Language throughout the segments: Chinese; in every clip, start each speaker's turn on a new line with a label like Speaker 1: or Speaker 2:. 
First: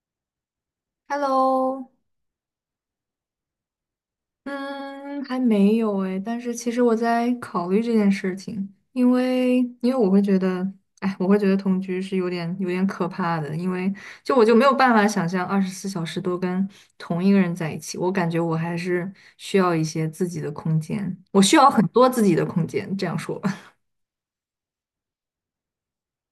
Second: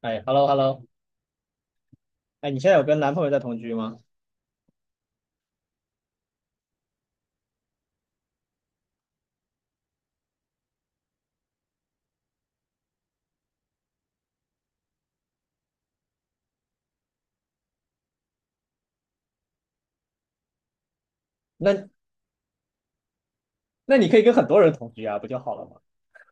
Speaker 1: 哎，hello hello，
Speaker 2: Hello，
Speaker 1: 哎，你现在有跟男朋友在同居吗？
Speaker 2: 嗯，还没有哎，但是其实我在考虑这件事情，因为我会觉得，哎，我会觉得同居是有点可怕的，因为我就没有办法想象24小时都跟同一个人在一起，我感觉我还是需要一些自己的空间，我需要很
Speaker 1: 那
Speaker 2: 多自己的空间，这样说吧。
Speaker 1: 那你可以跟很多人同居啊，不就好了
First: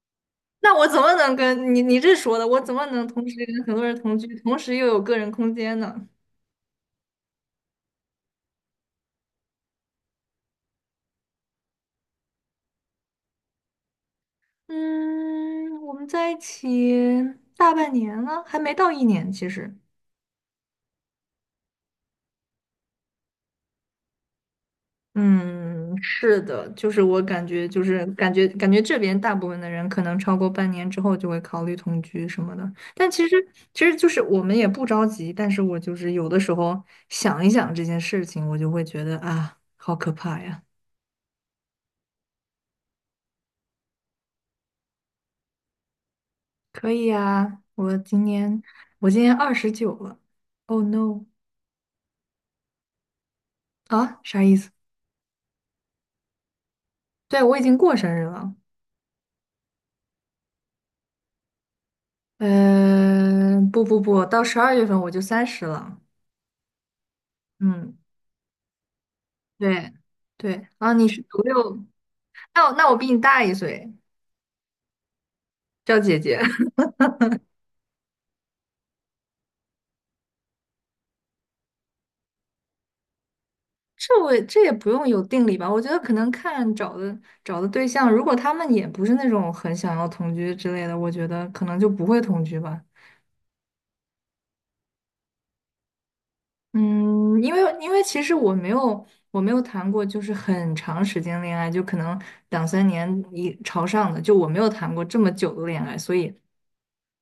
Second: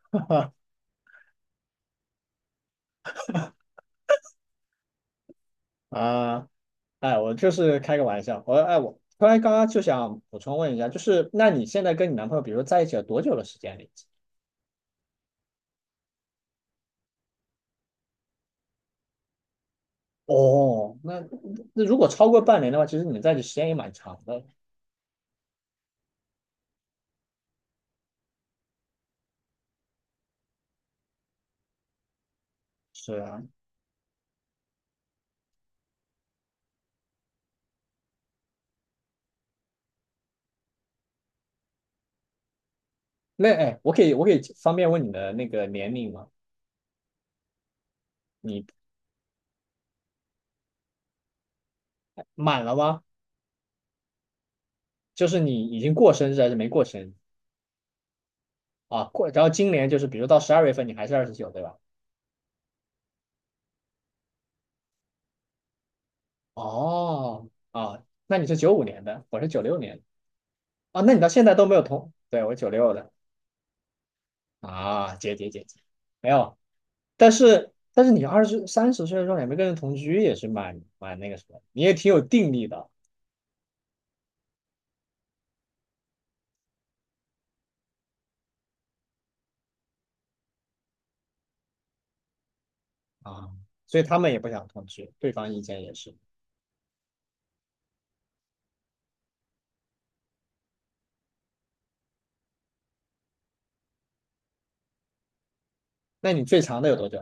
Speaker 1: 吗？
Speaker 2: 那我怎么能跟你这说的，我怎么能同时跟很多人同居，同时又有个人空间呢？
Speaker 1: 啊，哎，我就是开个玩笑，我突然刚刚就想补充问一下，就是那你现在跟你男朋友，比如说在一起了多久的时间了已经？
Speaker 2: 嗯，我们在一起大半年了，还没到一年，其实。
Speaker 1: 哦，那如果超过半年的话，其实你们在一起时间也蛮长的。
Speaker 2: 嗯，是的，就是我感觉，感觉这边大部分的人可能超过半年之后就会考虑同居什么的。但
Speaker 1: 是
Speaker 2: 其实，
Speaker 1: 啊，
Speaker 2: 其实就是我们也不着急，但是我就是有的时候想一想这件事情，我就会觉得啊，好可怕呀！
Speaker 1: 那哎，我可以方便问你的那个年龄吗？
Speaker 2: 可以呀，我今年
Speaker 1: 你
Speaker 2: 我今年29了。Oh no！
Speaker 1: 满了吗？
Speaker 2: 啊，啥意思？
Speaker 1: 就是你已经过生日还是没过生日？
Speaker 2: 对，我已经过生日了。
Speaker 1: 啊？过，然后今年就是比如到12月份你还是29，对吧？
Speaker 2: 嗯，不不不，到12月份我就30了。
Speaker 1: 哦，
Speaker 2: 嗯，
Speaker 1: 哦，那你是95年的，我是九六
Speaker 2: 对
Speaker 1: 年的。
Speaker 2: 对，啊，
Speaker 1: 啊，
Speaker 2: 你
Speaker 1: 那你
Speaker 2: 是
Speaker 1: 到
Speaker 2: 九
Speaker 1: 现在都没有
Speaker 2: 六，
Speaker 1: 同，对，我
Speaker 2: 那
Speaker 1: 九
Speaker 2: 我那
Speaker 1: 六
Speaker 2: 我比
Speaker 1: 的。
Speaker 2: 你大一岁，
Speaker 1: 啊，姐姐姐姐，
Speaker 2: 叫姐
Speaker 1: 没
Speaker 2: 姐。
Speaker 1: 有。但是你二十三十岁的时候也没跟人同居，也是蛮那个什么，你也挺有定力的
Speaker 2: 这也不用有定理吧？我觉得可能看找的对象，如果他们也不是那种很想要同居之类的，我觉得可能就不会同居吧。
Speaker 1: 啊。所以他们也不想同居，对方意见也是。
Speaker 2: 嗯，因为其实我没有谈过就是很长时间恋爱，就可能两三年一朝上的，就我没有谈过这么久的恋爱，所以。
Speaker 1: 那你最长的有多久？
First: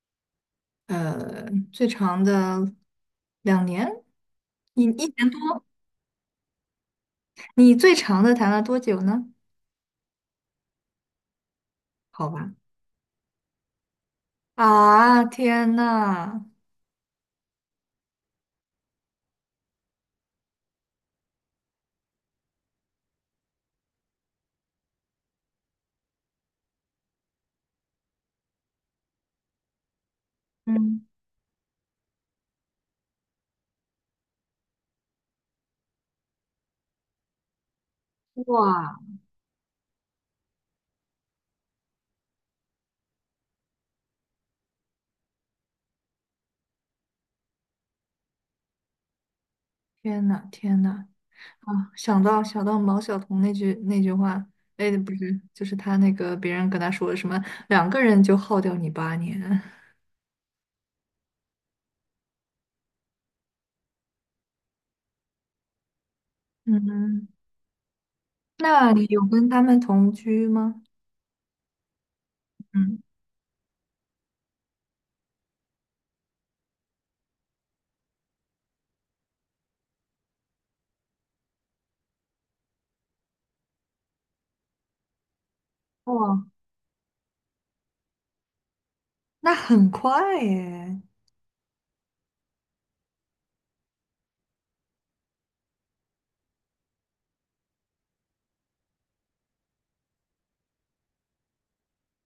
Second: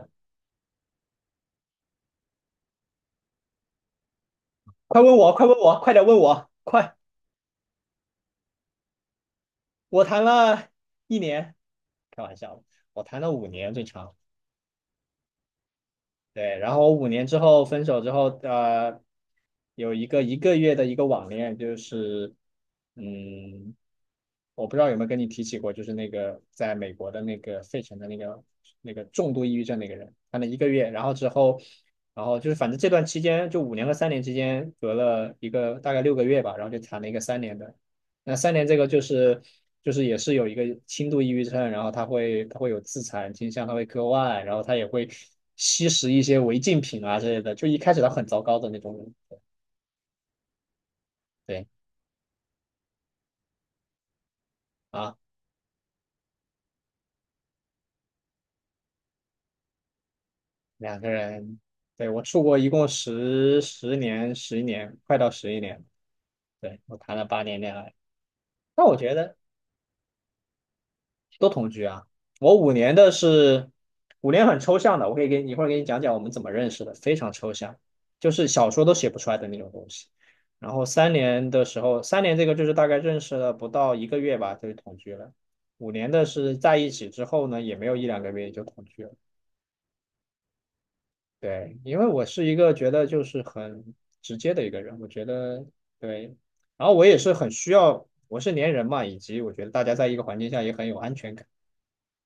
Speaker 2: 呃，最长的2年，你
Speaker 1: 快
Speaker 2: 一
Speaker 1: 问
Speaker 2: 年
Speaker 1: 我，快问
Speaker 2: 多，
Speaker 1: 我，快点问我，快！
Speaker 2: 你最长的谈了多久呢？
Speaker 1: 我谈了一年，开
Speaker 2: 好
Speaker 1: 玩
Speaker 2: 吧，
Speaker 1: 笑的，我谈了五年最长。
Speaker 2: 啊，天呐，
Speaker 1: 对，然后我五年之后分手之后，有一个一个月的一个网恋，就是，嗯，我不知道有没有跟你提起过，就是那个在美国的那个费城的那个重度抑郁症那个人，他那一个月，然
Speaker 2: 嗯，
Speaker 1: 后之后，然后就是反正这段期间，就五年和三年之间隔了一个大概6个月吧，然后就谈了一个三年的。那三年这个
Speaker 2: 哇，
Speaker 1: 就是也是有一个轻度抑郁症，然后他会有自残倾向，他会割腕，然后他也会吸食一些违禁品啊之类的。就一开始他很糟糕的那种人，
Speaker 2: 天呐，天呐，
Speaker 1: 对
Speaker 2: 啊，想到毛晓彤那句话，哎，不
Speaker 1: 啊。
Speaker 2: 是，就是他那个别人跟他说什么，两个人就耗掉你8年，
Speaker 1: 两个人，对，我出国一共10年，十一年，快到十一年了。对，我谈了
Speaker 2: 嗯，
Speaker 1: 8年恋爱，那
Speaker 2: 那
Speaker 1: 我
Speaker 2: 你
Speaker 1: 觉
Speaker 2: 有
Speaker 1: 得
Speaker 2: 跟他们同居吗？
Speaker 1: 都同居啊。我五年
Speaker 2: 嗯，
Speaker 1: 的是五年很抽象的，我可以给你一会儿给你讲讲我们怎么认识的，非常抽象，就是小说都写不出来的那种东西。然后三年的时候，三年这个就是大概认识了不到一个月吧，就同居了。五年的
Speaker 2: 哇，
Speaker 1: 是在一起之后呢，也没有一两个月就同居了。
Speaker 2: 那很快耶。
Speaker 1: 对，因为我是一个觉得就是很直接的一个人，我觉得对，然后我也是很需要，我是粘人嘛，以及我觉得大家在一个环境下也很有安全感。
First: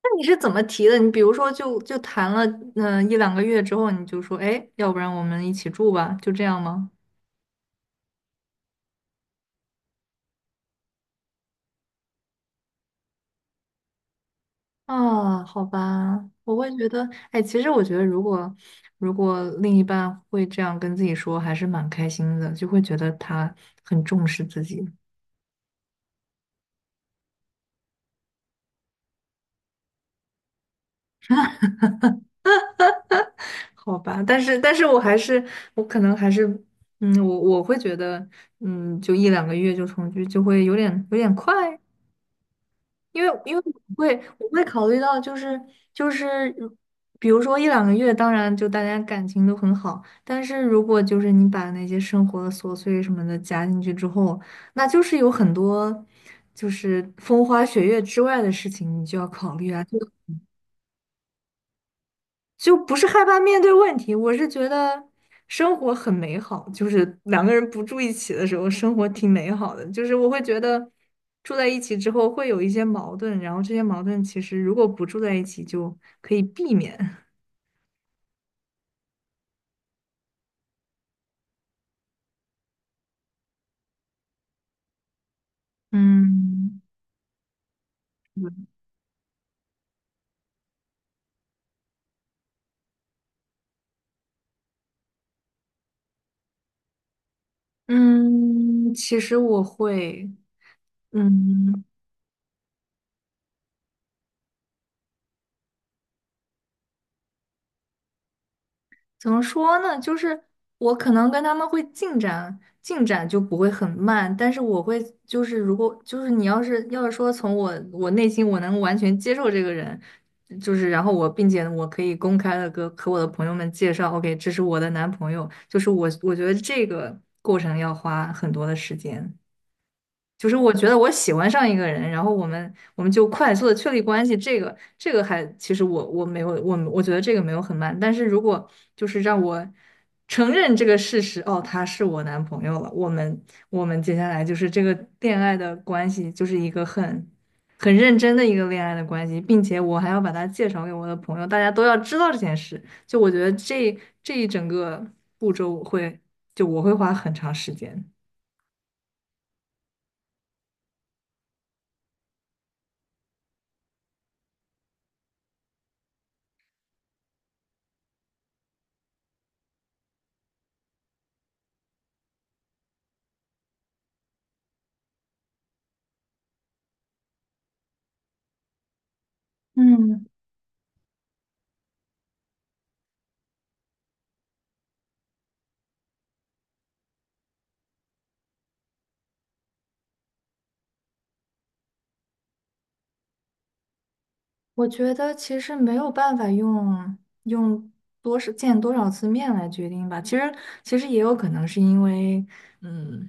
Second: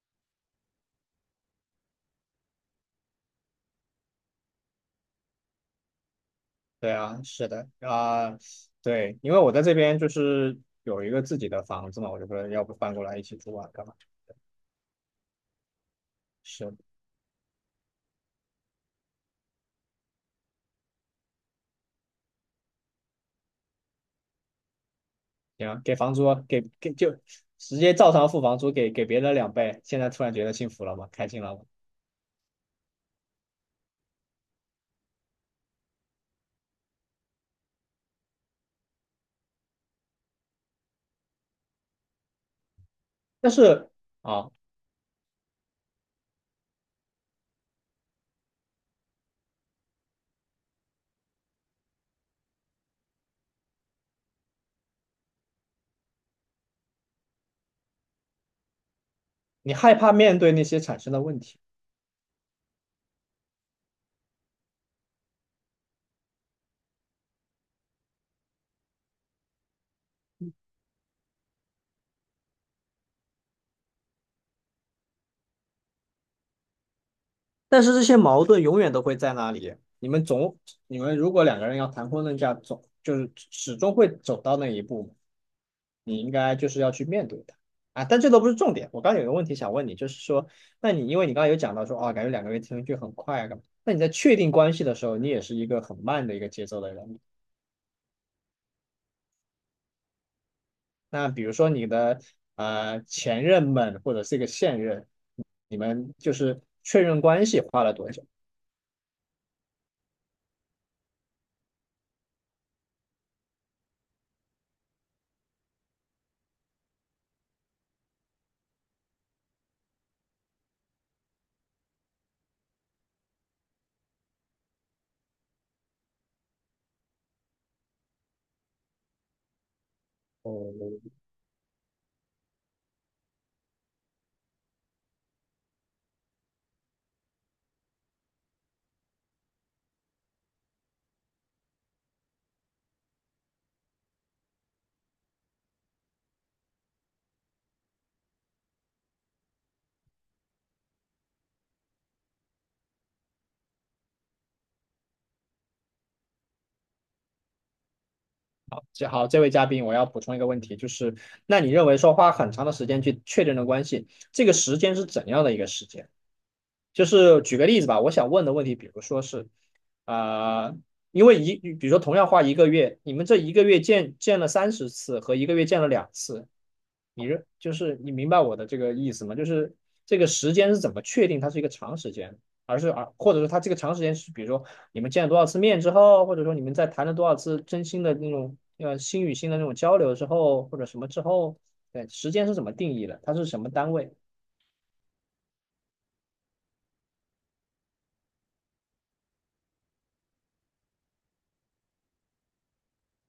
Speaker 2: 那你是怎么提的？你比如说就谈了一两个月之后，你就说，哎，要不然我们一起住吧，就这样吗？
Speaker 1: 对啊，是的啊，对，因为我在这边就是有一个自己的房子嘛，我就说要不搬过来一起住啊，干嘛？
Speaker 2: 啊，好吧，我会
Speaker 1: 是，
Speaker 2: 觉得，哎，其实我觉得，如果另一半会这样跟自己说，还是蛮开心的，就会觉得他很重视自己，
Speaker 1: 行，给房租，给就直接照常付房租，给别人2倍，现在突然觉得幸福了吗？开心了吗？
Speaker 2: 好吧？但是我还是，我可能还是，嗯，我会觉得，嗯，就一两个月就重聚，就会有点快，因为
Speaker 1: 但
Speaker 2: 因为
Speaker 1: 是
Speaker 2: 我会我
Speaker 1: 啊，
Speaker 2: 会考虑到就是就是如比如说一两个月，当然就大家感情都很好，但是如果就是你把那些生活的琐碎什么的加进去之后，那就是有很多就是风花雪月之外的事情，你就要考虑
Speaker 1: 你
Speaker 2: 啊。
Speaker 1: 害怕面对那些产生的问题。
Speaker 2: 就不是害怕面对问题，我是觉得生活很美好，就是两个人不住一起的时候，生活挺美好的。就是我会觉得住在一起之后会有一些矛盾，然后这些矛盾其实如果不住在一起就可以避免。
Speaker 1: 但是这些矛盾永远都会在那里。你们总，你们如果两个人要谈婚论嫁，总就是始终会走到那一步，你应该就
Speaker 2: 嗯
Speaker 1: 是要去面对它啊。但这都不是重点。我刚刚有个问题想问你，就是说，那你因为你刚刚有讲到说，哦，感觉两个人听上去很快啊，干嘛？那你在确定关系的时候，你也是一个很慢的一个节奏的人。
Speaker 2: 嗯，其实我会，
Speaker 1: 那比如说
Speaker 2: 嗯。
Speaker 1: 你的前任们或者是一个现任，你们就是确认关系花了多久？
Speaker 2: 怎么说呢？就是我可能跟他们会进展就不会很慢，但是我会就是如果就是你要是说从我内心我能完全接受这个人，就是然后我并且我可以公开的跟和我的朋友们介绍，OK，这是我的男朋友，就是我觉得这个过程要花很多的时间。就是我觉得
Speaker 1: 哦，
Speaker 2: 我喜欢上一个人，然后我们就快速的确立关系，这个还其实我觉得这个没有很慢，但是如果就是让我承认这个事实，哦，他是我男朋友了，我们接下来就是这个恋爱的关系就是一个很认真的一个恋爱的关系，并且我还要把他介绍给我的朋友，大家都要知道这件事，就我觉得这一整个步骤我会花很长时间。
Speaker 1: 这好，这位嘉宾，我要补充一个问题，就是那你认为说花很长的时间去确认的关系，这个时间是怎样的一个时间？就是举个例子吧，我想问的问题，比如说是，啊、因为一，比如说同样花一个月，你们这一个月见了30次和一个月见了2次，就是你明白我的这个意思吗？就是这
Speaker 2: 嗯，
Speaker 1: 个时间是怎么确定它是一个长时间，而是啊，或者说它这个长时间是比如说你们见了多少次面之后，或者说你们在谈了多少次真心的那种心与心的那种交流之后，或者什么之后，对，时间是怎么定义的？它是什么单位？
Speaker 2: 我觉得其实没有办法用多少见多少次面来决定吧。其实也有可能是因为，嗯，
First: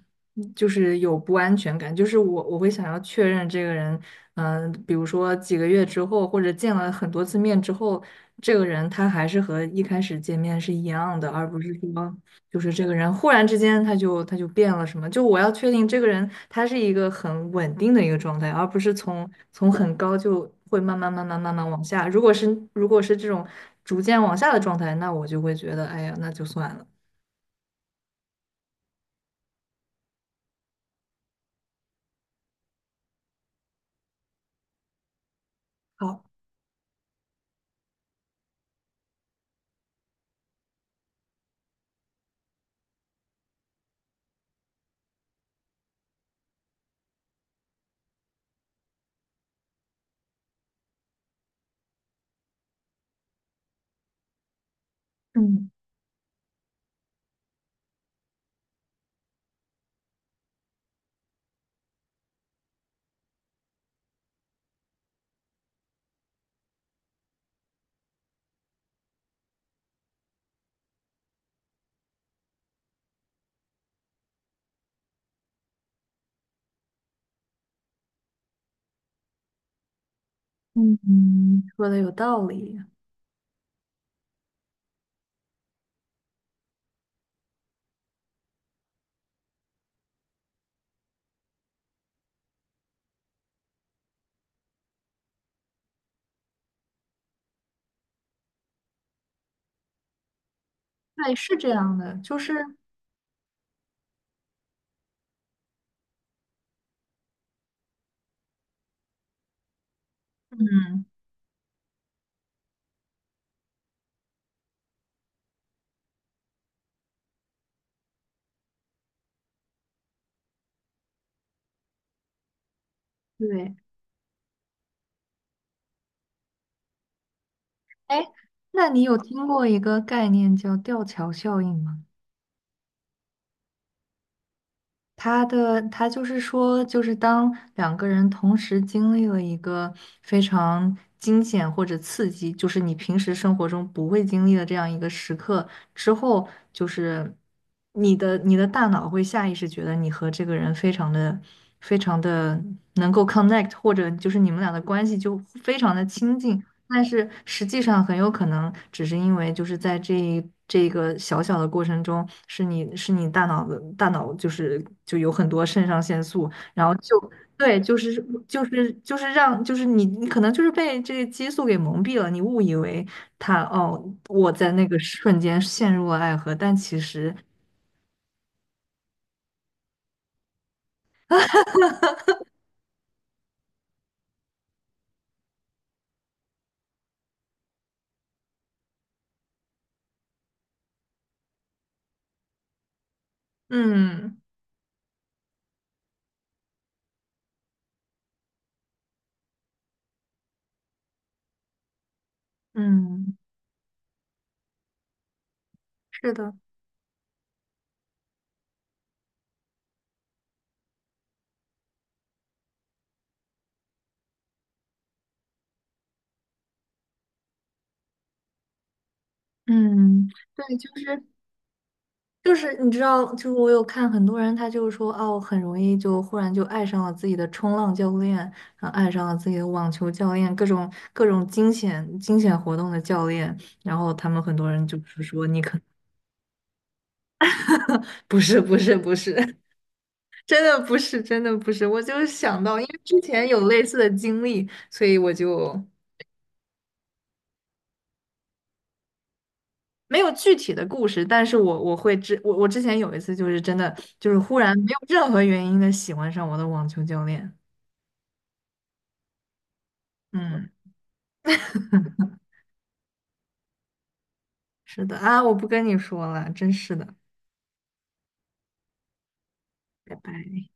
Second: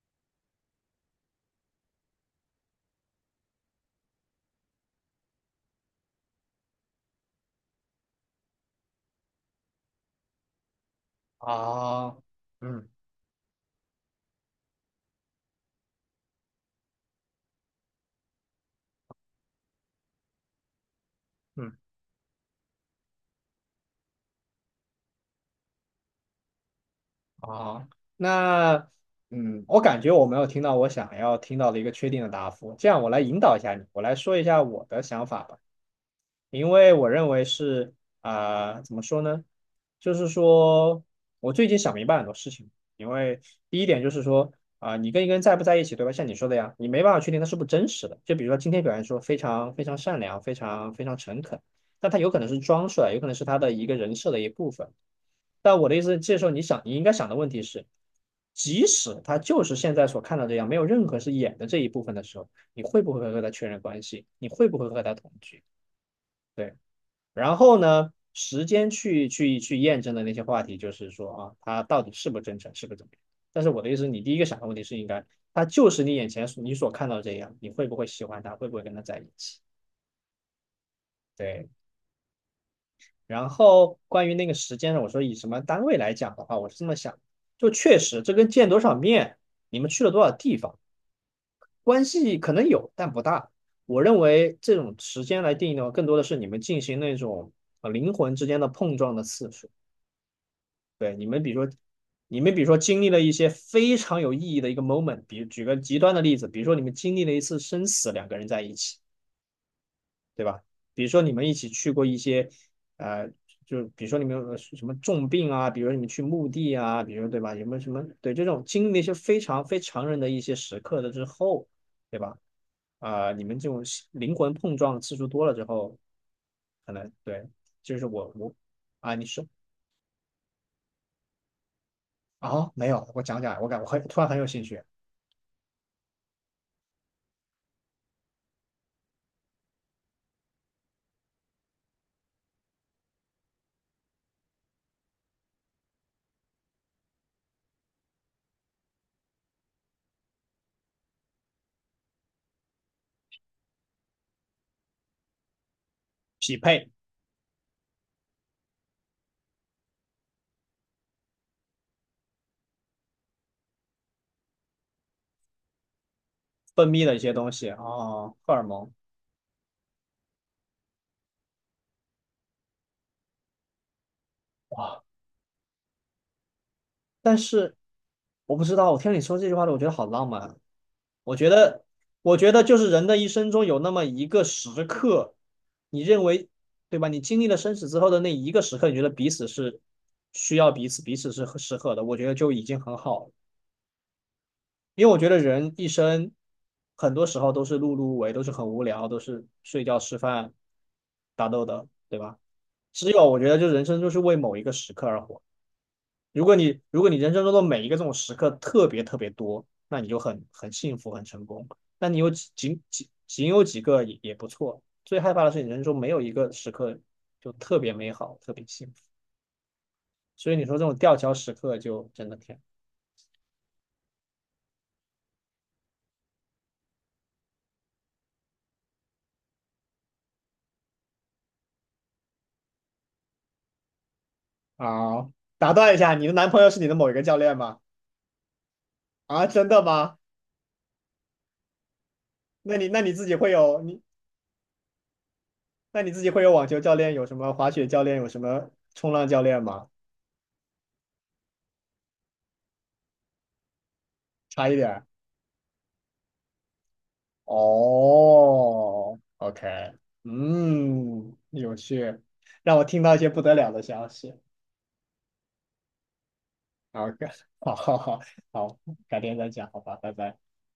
Speaker 2: 就是有不安全感，就是我会想要确认这个人，比如说几个月之后，或者见了很多次面之后，这个人他还是和一开始见面是一样的，而不是说
Speaker 1: 啊，
Speaker 2: 就是这
Speaker 1: 嗯
Speaker 2: 个人忽然之间他就变了什么？就我要确定这个人他是一个很稳定的一个状态，而不是从很高就会慢慢慢慢慢慢
Speaker 1: 嗯。
Speaker 2: 往下。如果是这种逐渐往下的状态，那我就会觉得，哎呀，那就算了。
Speaker 1: 啊，那嗯，我感觉我没有听到我想要听到的一个确定的答复，这样我来引导一下你，我来说一下我的想法吧。
Speaker 2: 好，
Speaker 1: 因为我认为是怎么说呢？就是说我最近想明白很多事情。因为第一点就是说，你跟一个人在不在一起，对吧？像你说的呀，你没办法确定他是不是真实的。就比如说今天表现说非常非常善良、非常非常诚恳，但他有可能是装出来，有可能是他的一个人设的一部分。
Speaker 2: 嗯
Speaker 1: 但我的意思，这时候你想，你应该想的问题是，即使他就是现在所看到这样，没有任何是演的这一部分的时候，你会不会和他确认关系？你会不会和他同居？对。然后呢，时间去验证的那些话题，就是说啊，他到底是不真诚，是不怎么样。但是我的意思，你第一个想的问题是应该，他就是你眼前你所看到这样，你会不会喜欢他，会不会跟他在一起？
Speaker 2: 嗯，嗯，
Speaker 1: 对。
Speaker 2: 说的有道理，
Speaker 1: 然后关于那个时间呢，我说以什么单位来讲的话，我是这么想，就确实这跟见多少面，你们去了多少地方，关系可能有，但不大。我认为这种时间来定义的话，更多的是你们进行那种灵魂之间的碰撞的次数。对，你
Speaker 2: 对，
Speaker 1: 们比
Speaker 2: 是
Speaker 1: 如
Speaker 2: 这
Speaker 1: 说，
Speaker 2: 样的，就
Speaker 1: 你
Speaker 2: 是
Speaker 1: 们比如说经历了一些非常有意义的一个 moment，比举个极端的例子，比如说你们经历了一次生死，两个人在一起，对吧？比
Speaker 2: 嗯，
Speaker 1: 如说你们一起去过一些，呃，就比如说你们有什么重病啊，比如说你们去墓地啊，比如说对吧？有没有什么对这种经历了一些非常非常人的一些时刻的之后，对吧？你们这
Speaker 2: 对，
Speaker 1: 种灵魂碰撞次数多了之后，可能对，就是
Speaker 2: 哎，
Speaker 1: 我
Speaker 2: 那你
Speaker 1: 啊，
Speaker 2: 有
Speaker 1: 你说。
Speaker 2: 听过一个概念叫吊桥效应吗？
Speaker 1: 啊，没有，我讲讲，我很突然很有兴趣。
Speaker 2: 他就是说，就是当两个人同时经历了一个非常惊险或者刺激，就是你平时生活中不会经历的这样一个时刻之后，就是你的大脑会下意识觉得你和这个人非常的能够 connect，或者就是你们俩的关系就非常的亲
Speaker 1: 匹
Speaker 2: 近，
Speaker 1: 配
Speaker 2: 但是实际上很有可能只是因为就是在这个小小的过程中，是你大脑就有很多肾上腺素，然
Speaker 1: 分
Speaker 2: 后
Speaker 1: 泌的一
Speaker 2: 就
Speaker 1: 些东西啊，
Speaker 2: 对，就是
Speaker 1: 哦荷尔
Speaker 2: 就是
Speaker 1: 蒙
Speaker 2: 就是让就是你可能就是被这个激素给蒙蔽了，你误以为他哦我在那个
Speaker 1: 哇。
Speaker 2: 瞬间陷入了爱河，但其实，
Speaker 1: 但是我不知道，我听你说这句话的，我觉得好浪漫啊。我觉得，我觉得就是人的一生中有那么一个时刻，你认为对吧？你经历了生死之后的那一个时刻，你觉得彼此是需要彼此，彼此是适合的，我觉得就已经很好了。
Speaker 2: 嗯
Speaker 1: 因为我觉得人一生很多时候都是碌碌无为，都是很无聊，都是睡觉、吃饭、打斗的，对吧？只有
Speaker 2: 嗯，
Speaker 1: 我觉得，就人生就是为某一个时刻而活。
Speaker 2: 是
Speaker 1: 如
Speaker 2: 的。
Speaker 1: 果你人生中的每一个这种时刻特别特别多，那你就很幸福很成功。那你有几仅仅仅有几个也也不错。最害怕的是你人生中没有一个时刻就特别美好，特别幸福。
Speaker 2: 嗯，
Speaker 1: 所以
Speaker 2: 对，
Speaker 1: 你说这
Speaker 2: 就
Speaker 1: 种吊
Speaker 2: 是
Speaker 1: 桥时刻就真的
Speaker 2: 就
Speaker 1: 天
Speaker 2: 是你知道，就是我有看很多人，他就是说，哦，很容易就忽然就爱上了自己的冲浪教练，然后爱上了自己的网球教练，各种惊险活动的教练，然后他们很多人就是
Speaker 1: 啊！
Speaker 2: 说，你
Speaker 1: 打
Speaker 2: 可
Speaker 1: 断一下，你的男朋友是你的某一个教练吗？
Speaker 2: 能不是不是不是，
Speaker 1: 啊，真的吗？
Speaker 2: 真的不是真的不是，我就是想
Speaker 1: 那
Speaker 2: 到，因
Speaker 1: 你
Speaker 2: 为
Speaker 1: 那你
Speaker 2: 之
Speaker 1: 自己
Speaker 2: 前
Speaker 1: 会
Speaker 2: 有
Speaker 1: 有
Speaker 2: 类似
Speaker 1: 你
Speaker 2: 的经历，所以我就
Speaker 1: 那你自己会有网球教练，有什么滑雪教练，有什么冲浪教练吗？
Speaker 2: 没有具体的故事，但是我之前有一次就是真的就是忽
Speaker 1: 差一
Speaker 2: 然没有
Speaker 1: 点。
Speaker 2: 任何原因的喜欢上我的网球教练，
Speaker 1: 哦，OK，
Speaker 2: 嗯。
Speaker 1: 嗯，有趣，让我听到一些不得了的消息。
Speaker 2: 是的啊，我不跟你说了，真是
Speaker 1: 好，
Speaker 2: 的，
Speaker 1: 好，好，好，好，改天再讲，好吧，拜
Speaker 2: 拜
Speaker 1: 拜。
Speaker 2: 拜。